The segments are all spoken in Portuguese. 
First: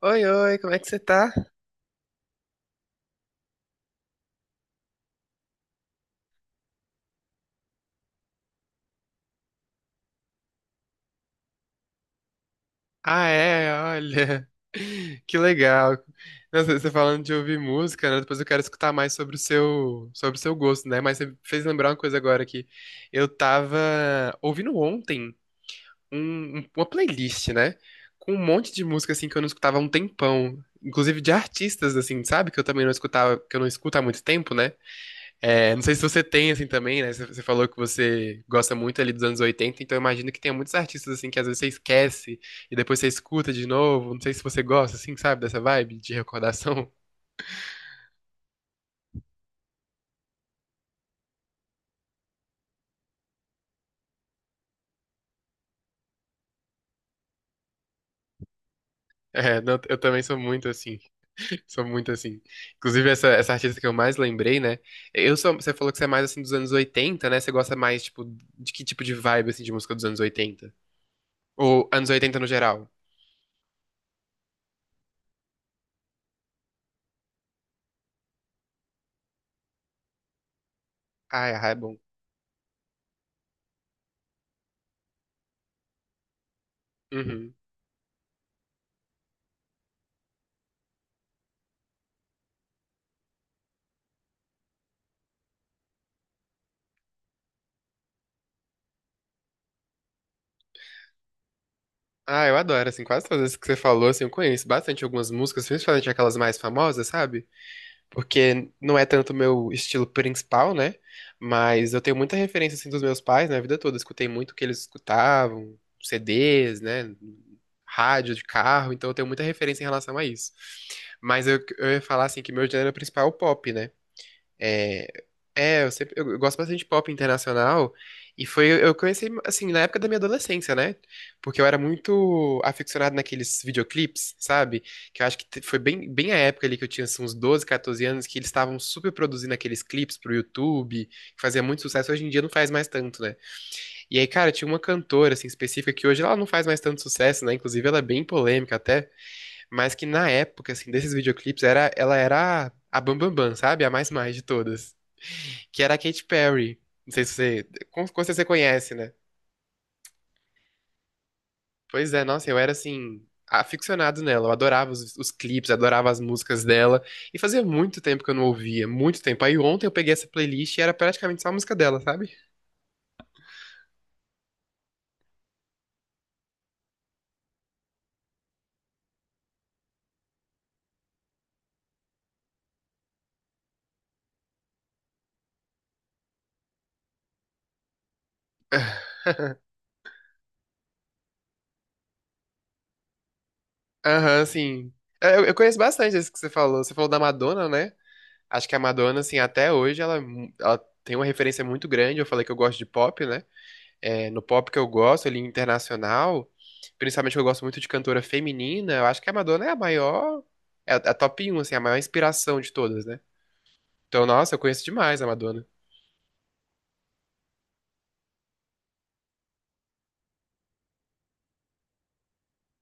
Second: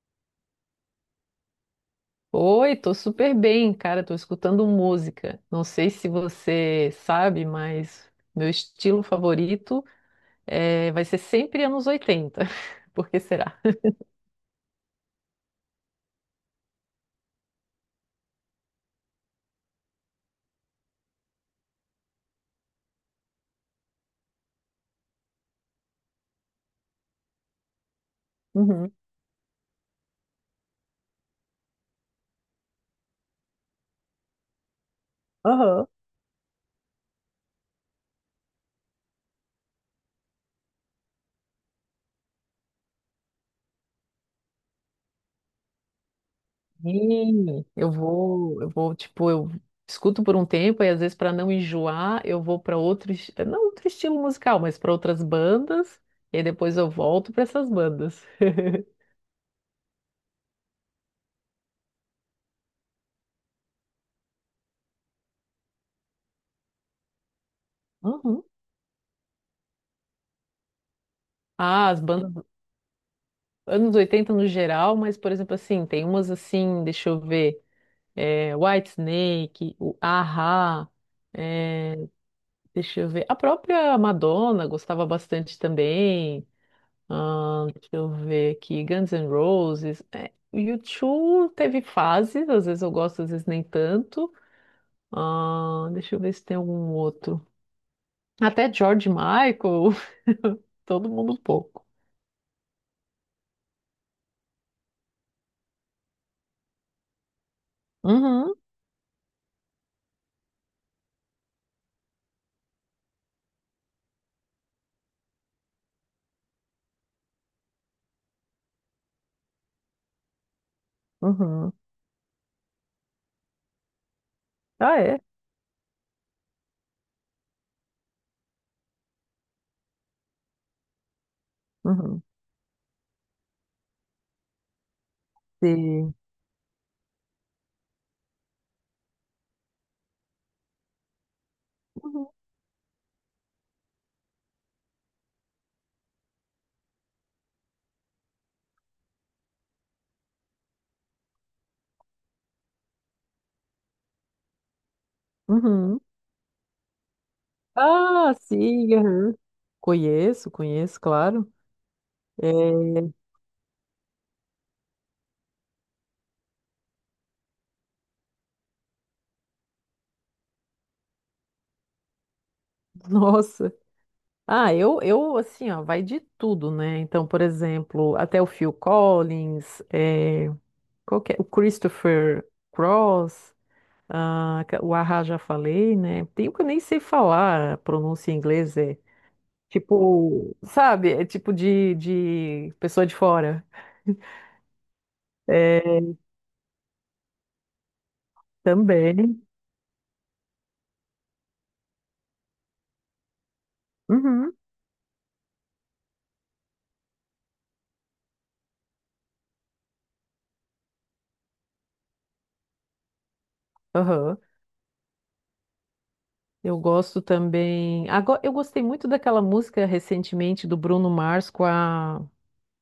Oi, oi, como é que você tá? Oi, tô super bem, cara. Tô escutando música. Não sei se você sabe, mas meu estilo favorito vai ser sempre anos 80. Por que Ah, será? é, olha. Que legal. Nossa, você falando de ouvir música, né? Depois eu quero escutar mais sobre o seu gosto, né? Mas você fez lembrar uma coisa agora que eu tava ouvindo ontem uma playlist, né? Com um monte de Uhum. música assim que eu não escutava há um tempão, inclusive de artistas assim, sabe? Que eu também não escutava, que eu não escuto há muito tempo, né? É, não Aham. sei se você tem, assim, também, né? Você falou que você gosta muito ali dos anos 80, então eu imagino que tem muitos artistas, assim, que às vezes você esquece e depois você escuta de novo. Não sei se você gosta, assim, sabe, dessa vibe de recordação. Tipo, eu escuto por um tempo e às vezes para não enjoar, eu vou para outro, não outro estilo musical, mas para outras bandas, e aí depois eu volto para essas bandas. É, não, eu também sou muito assim, sou muito assim. Inclusive, essa artista que eu mais lembrei, né? Eu sou, você falou que você é mais, assim, dos anos 80, né? Você gosta mais, tipo, Uhum. de que tipo de vibe, assim, de música dos anos 80? Ah, Ou as anos 80 bandas. no geral? Anos 80 no geral, mas, por exemplo, assim, tem umas assim, deixa eu ver, é, Whitesnake, o A-ha, Ah, é, é bom. deixa eu ver, a própria Madonna gostava bastante também. Uhum. Deixa eu ver aqui, Guns N' Roses, é, o U2 teve fases, às vezes eu gosto, às vezes nem tanto. Deixa eu ver se tem algum outro, até George Michael, todo mundo um pouco. Ah, eu adoro, assim, quase todas as que você falou, assim, eu conheço bastante algumas músicas, principalmente aquelas mais famosas, sabe? Uhum. Porque não é tanto o meu estilo principal, né? Mas eu tenho muita referência, assim, dos meus pais na vida toda. Escutei muito o que eles escutavam, CDs, né? Rádio de carro, então eu tenho muita referência em relação a isso. Mas eu, Uhum. eu ia falar, assim, que meu gênero principal é o pop, né? Ah, É, é. é, eu gosto bastante de pop internacional e foi eu conheci assim na época da minha adolescência, né? Porque eu era Uhum. muito aficionado naqueles videoclipes, sabe? Que eu acho que foi Sim. bem a época ali que eu tinha assim, uns 12, 14 anos que eles estavam super produzindo aqueles clipes pro YouTube, que fazia muito sucesso, hoje Uhum. em dia não faz mais tanto, né? E aí, cara, tinha uma cantora assim específica que hoje ela não faz mais tanto sucesso, né? Inclusive ela é bem polêmica até, mas que na época assim desses videoclipes era ela era a Bam Bam Bam, sabe? A mais de todas que era a Uhum. Katy Perry. Não sei se você. Com Ah, certeza você conhece, sim, né? aham. Conheço, conheço, claro. Pois é, É, nossa, eu era assim, aficionado nela. Eu adorava os clipes, adorava as músicas dela. E fazia muito tempo que eu não ouvia, muito tempo. Aí ontem eu peguei essa playlist e era praticamente só a música dela, sabe? nossa. Ah, assim, ó, vai de tudo, né? Então, por exemplo, até o Phil Collins, é, qual que é? O Christopher Cross, ah, o Ahá já falei, né? Tem um que eu nem sei falar, a pronúncia em inglês é tipo, sabe? É tipo de pessoa de fora. Aham, sim. É, eu, conheço É, bastante isso que você falou. Você falou da Madonna, né? Acho que a Madonna, assim, também. até hoje, ela tem uma referência muito grande. Eu falei que eu gosto de pop, né? É, no Uhum, pop que eu gosto, ali, internacional, principalmente que eu gosto muito de cantora feminina, eu acho que a Madonna é a maior, é a top 1, assim, a maior inspiração de todas, né? Então, aham. nossa, eu conheço demais a Madonna. Eu gosto também. Agora, eu gostei muito daquela música recentemente do Bruno Mars com a.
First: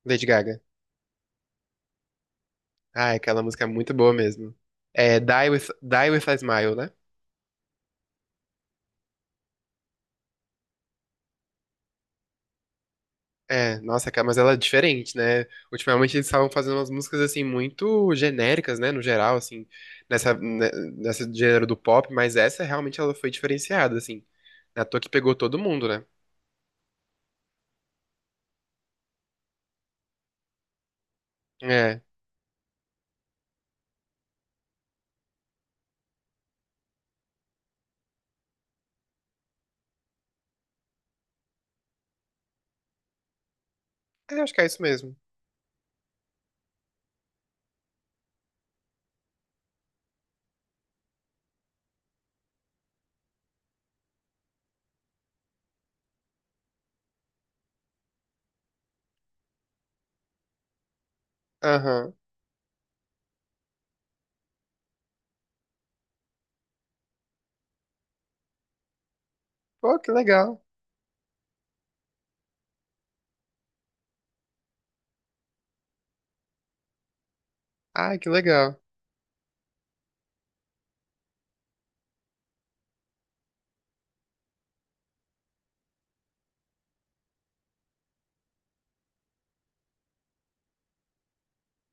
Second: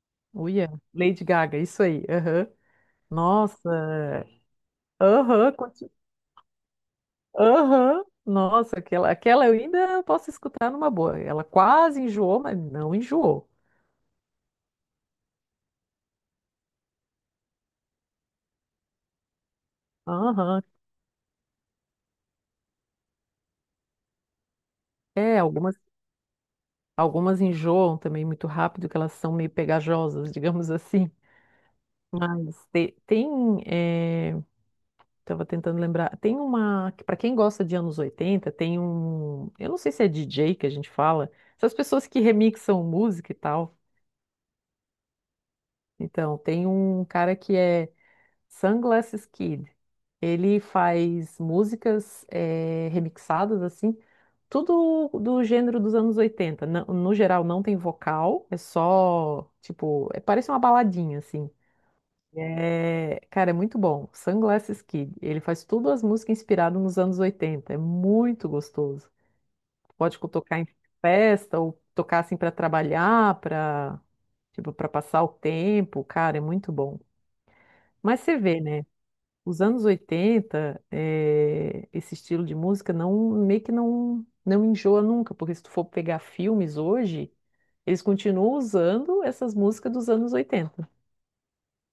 Lady Gaga. Uia, Lady Gaga, isso aí. Aham. Ah, aquela música é muito boa Nossa, mesmo. É aham, Die With a Smile, né? aham. Nossa, aquela eu ainda posso escutar numa boa. Ela quase enjoou, mas não enjoou. É, nossa, cara, mas ela é diferente, né? Ultimamente eles estavam fazendo umas músicas assim muito genéricas, né, no geral, assim, nessa Aham. né, nessa gênero do pop, mas essa realmente ela foi diferenciada, assim. Na toa que pegou É, todo algumas, mundo, né? algumas enjoam também muito rápido, que elas são meio pegajosas, digamos assim. É. Mas tem. Tava tentando lembrar. Tem uma, para quem gosta de anos 80, tem um, eu não sei se é DJ que a gente fala, essas pessoas que remixam música e tal. É, acho que é isso mesmo. Então, tem um cara que é Sunglasses Kid. Ele faz músicas remixadas assim, tudo do gênero dos anos 80. No geral não tem vocal, é só, tipo, parece uma baladinha assim. Aham. É, cara, é muito bom. Sunglasses Kid. Ele faz tudo as músicas inspiradas nos anos 80. É muito gostoso. Pô, que Pode tocar legal. em festa ou tocar assim para trabalhar, para, tipo, para passar o tempo. Cara, é muito bom. Ai, Mas que você vê, legal. né? Os anos 80 é, esse estilo de música, não meio que não enjoa nunca, porque se tu for pegar filmes hoje, eles continuam usando essas músicas dos anos 80.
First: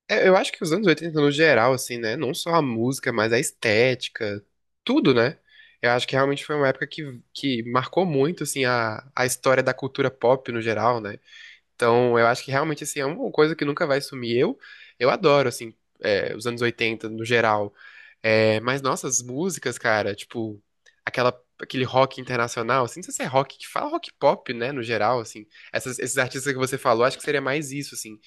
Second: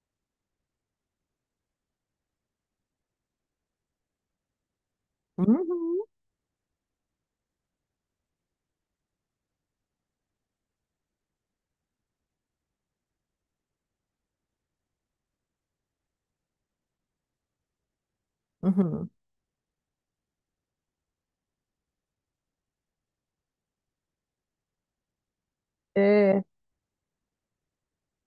É, eu acho que os anos 80 no geral, assim, né? Não só a música, mas a estética, tudo, né? Eu Uhum. acho que realmente foi uma época que marcou muito, assim, a história da cultura pop no geral, né? Então, eu acho que realmente assim, é uma coisa que nunca vai sumir. Eu adoro, assim, é, os anos 80 no geral. É, mas Uhum. nossas músicas, cara, tipo, aquela, aquele rock internacional, assim, não sei se é rock que fala rock pop, né, no geral, assim. Esses É, artistas que você falou, acho que seria mais isso, assim.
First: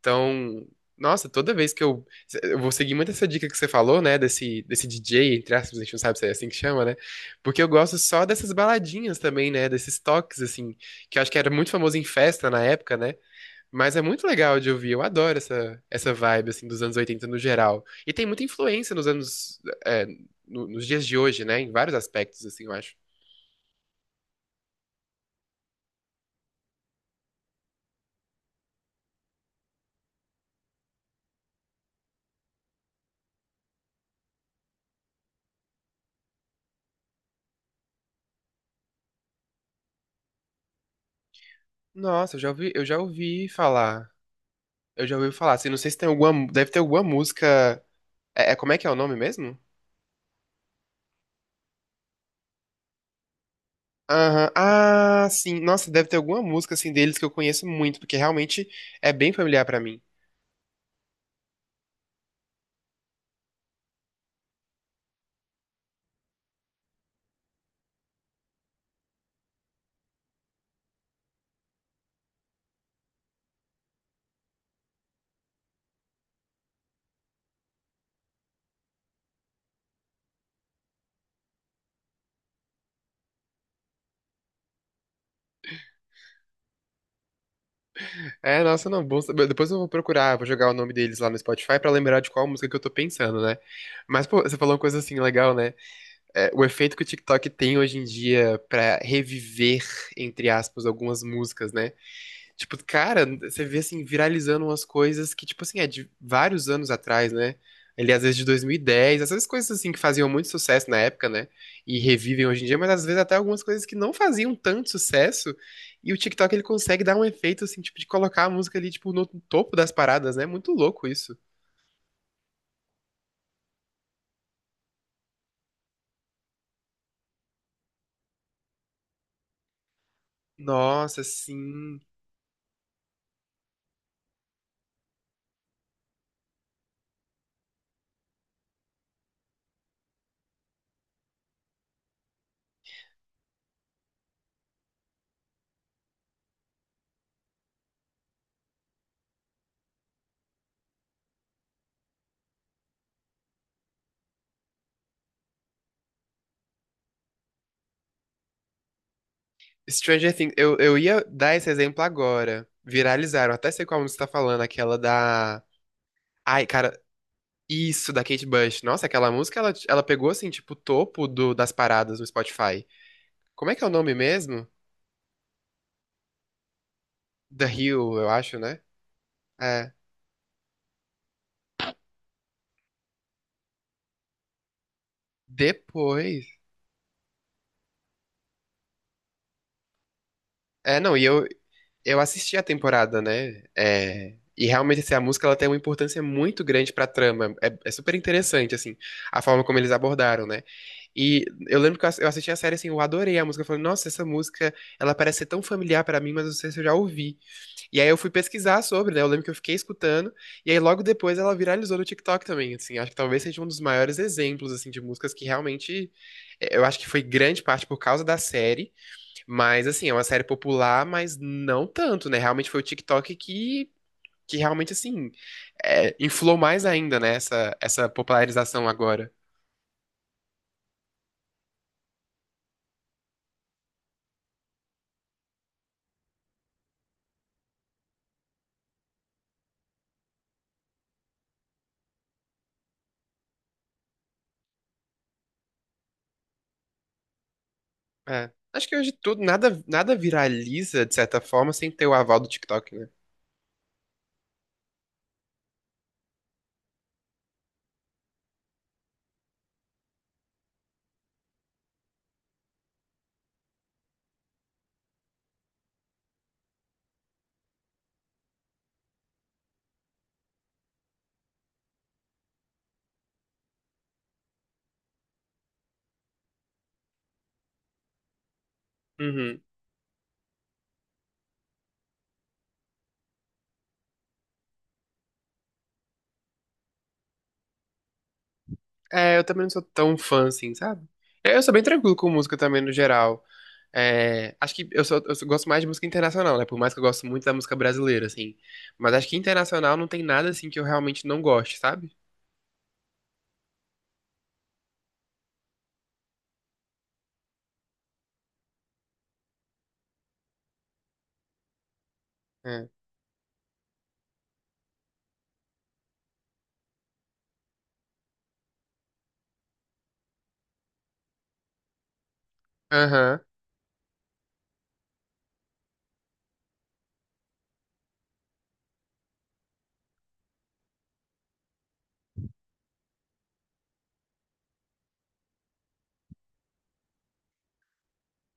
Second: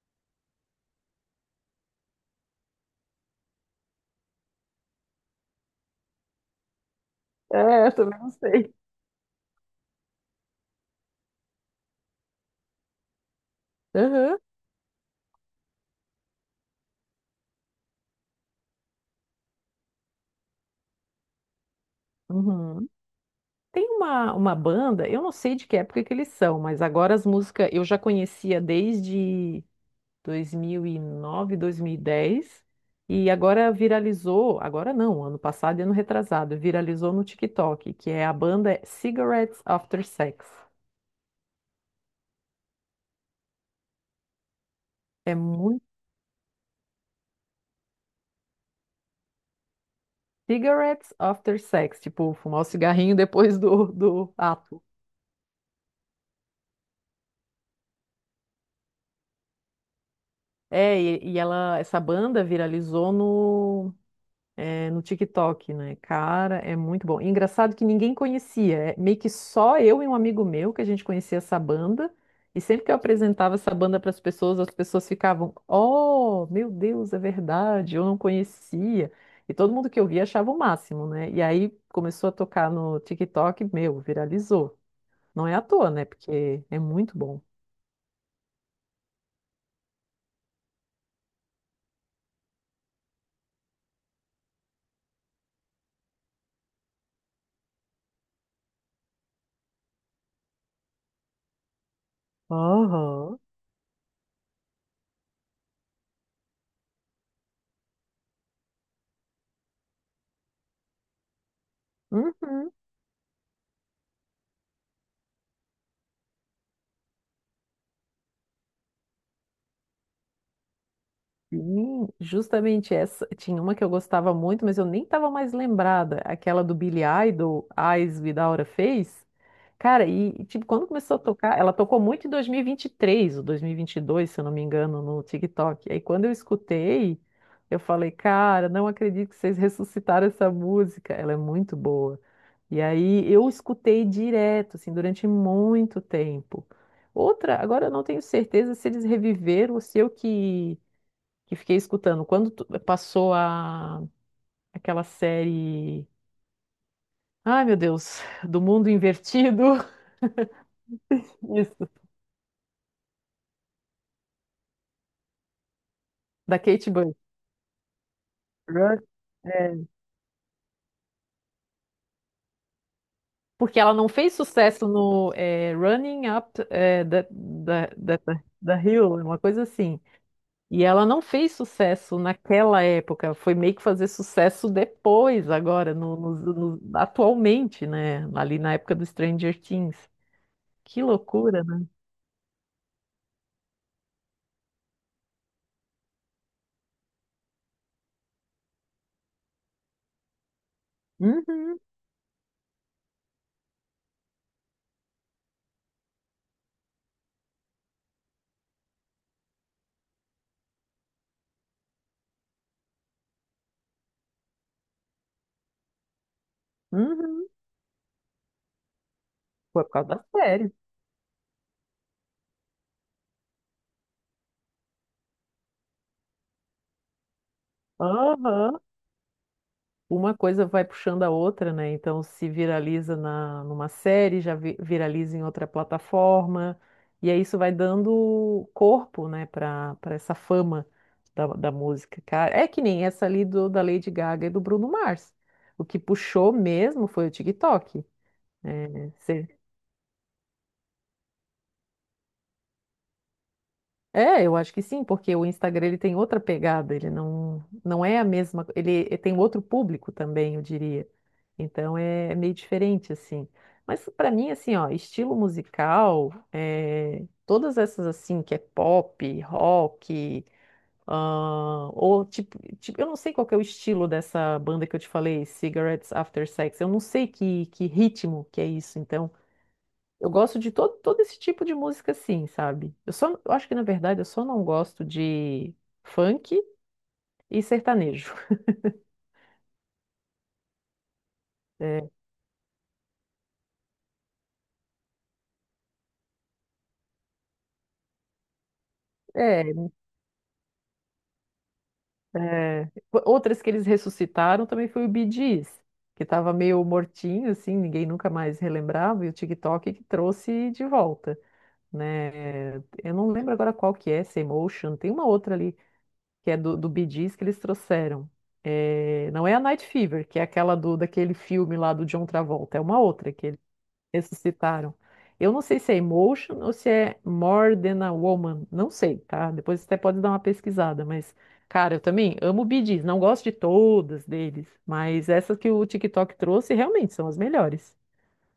Então, nossa, toda vez que eu. Eu vou seguir muito essa dica que você falou, né, desse DJ, entre aspas, a gente não sabe se é assim que chama, né? Porque eu é, eu gosto também só não dessas sei. baladinhas também, né, desses toques, assim, que eu acho que era muito famoso em festa na época, né? Mas é muito Aham. legal de ouvir, eu adoro essa vibe, assim, dos anos 80 no geral. E tem muita influência nos anos, é, nos dias de hoje, né? Em vários aspectos, assim, eu Uhum. acho. Tem uma, banda, eu não sei de que época que eles são, mas agora as músicas eu já conhecia desde 2009, 2010, e nove, 2010, e agora viralizou, agora não, ano passado e ano retrasado, viralizou no TikTok, que é a banda Cigarettes After Sex. Nossa, eu já ouvi falar. Eu já ouvi É falar, assim, não muito. sei se tem alguma, deve ter alguma música, como é que é o nome mesmo? Cigarettes After Sex, tipo, fumar o cigarrinho depois do Aham. ato. Ah, sim, nossa, deve ter alguma música, assim, deles que eu conheço muito, porque realmente é bem familiar pra mim. É, e ela, essa banda viralizou, é, no TikTok, né? Cara, é muito bom. E engraçado que ninguém conhecia, é meio que só eu e um amigo meu que a gente conhecia essa banda. E sempre que eu apresentava essa banda para as pessoas ficavam: Oh, meu Deus, é verdade, eu não conhecia. E todo mundo que eu via achava o máximo, né? E aí começou a tocar no TikTok, meu, viralizou. Não é à toa, né? Porque é muito bom. É, nossa, não, bom saber. Depois eu vou procurar, vou jogar o nome deles lá no Spotify pra lembrar de qual música que eu tô pensando, né? Mas, pô, você falou uma coisa assim legal, né? É, o efeito que o TikTok tem hoje em dia pra reviver, entre aspas, algumas músicas, né? Tipo, cara, Aham. você vê assim, viralizando umas coisas que, tipo assim, é de vários anos atrás, né? Ele, às vezes, de 2010, essas coisas assim que faziam muito sucesso na época, né? E revivem hoje em Uhum. dia, mas às vezes até algumas coisas que não faziam tanto sucesso. E o TikTok ele consegue dar um efeito, assim, tipo, de colocar a música ali, tipo, no topo das paradas, né? Muito louco isso. Sim, justamente essa. Tinha uma que eu gostava muito, mas eu nem tava mais lembrada. Aquela do Billy Idol, Eyes Without a Face. Cara, tipo, quando começou a Nossa, tocar, ela sim. tocou muito em 2023 ou 2022, se eu não me engano, no TikTok. Aí quando eu escutei, eu falei, cara, não acredito que vocês ressuscitaram essa música. Ela é muito boa. E aí eu escutei direto, assim, durante muito tempo. Outra, agora eu não tenho certeza se eles reviveram ou se eu que fiquei escutando. Quando passou a, aquela série. Ai, meu Deus, do mundo invertido. Stranger Things, eu, ia dar esse Isso, exemplo agora. Viralizaram, até sei qual música você tá falando, aquela da. da Ai, Kate cara, Bush. isso, da Kate Bush. Run- Nossa, aquela música, é, ela pegou, assim, tipo, o topo das paradas no Spotify. Como é porque que é o ela não nome fez mesmo? sucesso no Running Up The Hill, eu acho, né? da Hill, uma coisa É. assim. E ela não fez sucesso naquela época, foi meio que fazer sucesso depois, agora, Depois... atualmente, né? Ali na época do Stranger Things. É, Que não, e loucura, né? eu assisti a temporada, né? É, e realmente, assim, a música, ela tem uma importância muito grande pra trama. É, é super interessante, assim, a forma como eles abordaram, né? E Uhum. eu lembro que eu eu assisti a série, assim, eu adorei a música. Eu falei, nossa, essa música, ela parece ser tão familiar pra mim, mas eu não sei se eu já ouvi. E aí eu fui pesquisar sobre, né? Eu lembro que eu fiquei escutando, e aí logo depois ela viralizou no TikTok também, assim. Acho que talvez seja um dos maiores exemplos, assim, de músicas que realmente... eu acho que foi Uhum. grande parte por causa da série, Foi mas, por assim, causa é uma da série série. popular, mas não tanto, né? Realmente foi o TikTok que realmente, assim, inflou mais ainda, né? Essa Aham. popularização agora. Uma coisa vai puxando a outra, né? Então, se viraliza na, numa série, já viraliza em outra plataforma, e aí isso vai dando corpo, né, para essa fama da música, cara. É que nem essa ali do, da Lady Gaga e do Bruno Mars. O que puxou mesmo foi o TikTok. É. Acho que hoje tudo, nada viraliza, de certa forma, sem ter o aval do TikTok, né? É, eu acho que sim, porque o Instagram ele tem outra pegada, ele não é a mesma, ele tem outro público também, eu diria. Então é, é meio diferente assim. Mas pra mim assim, ó, estilo musical, é, todas essas assim que é pop, rock, ah, ou eu não sei qual que é o estilo dessa banda que eu te falei, Cigarettes After Sex. Eu não sei que ritmo que é isso. Então Uhum. eu gosto de todo esse tipo de música, assim, sabe? Eu só, eu acho que na verdade eu só não gosto de funk e sertanejo. É, eu também não sou tão fã assim, sabe? É, eu sou bem tranquilo com música também, no geral. É, acho que eu, gosto mais de música internacional, né? Por mais que eu gosto muito da música brasileira, assim. Mas acho que É, é, internacional não tem nada, assim, que eu realmente não goste, sabe? é. Outras que eles ressuscitaram também foi o Bee Gees, que estava meio mortinho, assim, ninguém nunca mais relembrava, e o TikTok que trouxe de volta, né? É. Eu não lembro agora qual que é, essa Emotion, tem uma outra ali que é do Bee Gees que eles trouxeram. É, não é a Night Fever, que é aquela do, daquele filme lá do John Travolta, é uma outra Aham. que ressuscitaram. Eu não sei se é Emotion ou se é More Than a Woman, não sei, tá? Depois você até pode dar uma pesquisada, mas, cara, eu também amo Bee Gees, não gosto de todas deles, mas essas que o TikTok trouxe realmente são as melhores.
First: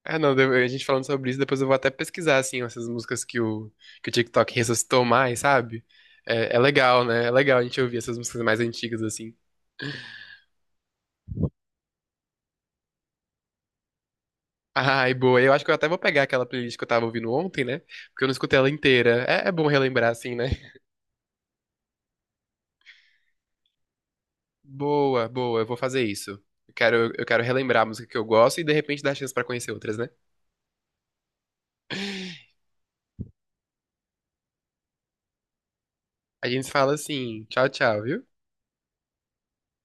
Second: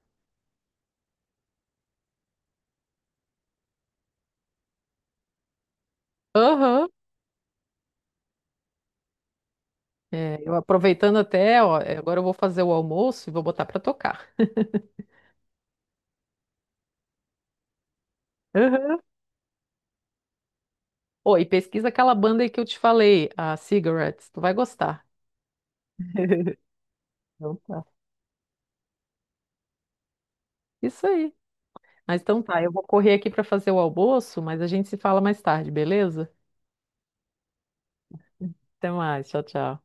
É, não, a gente falando sobre isso, depois eu vou até pesquisar, assim, essas músicas que o TikTok ressuscitou mais, sabe? É, é Aham. legal, né? É legal a gente ouvir essas músicas mais antigas, assim. É, eu aproveitando até, ó, é, agora eu vou fazer o almoço e vou botar pra tocar. Ai, boa. Eu acho que eu até vou pegar aquela playlist que eu tava ouvindo ontem, né? Porque eu não escutei ela Aham. inteira. É, é bom relembrar, assim, né? Ô, e pesquisa aquela banda aí que eu te falei, a Cigarettes, tu vai gostar. Boa, boa, eu vou fazer isso. Eu quero, Então relembrar tá. a música que eu gosto e de repente dar chance pra conhecer outras, né? Isso aí. Mas então tá, eu vou correr aqui pra fazer o almoço, mas a gente se fala mais tarde, beleza? A gente fala assim, tchau, tchau, viu? Até mais. Tchau, tchau.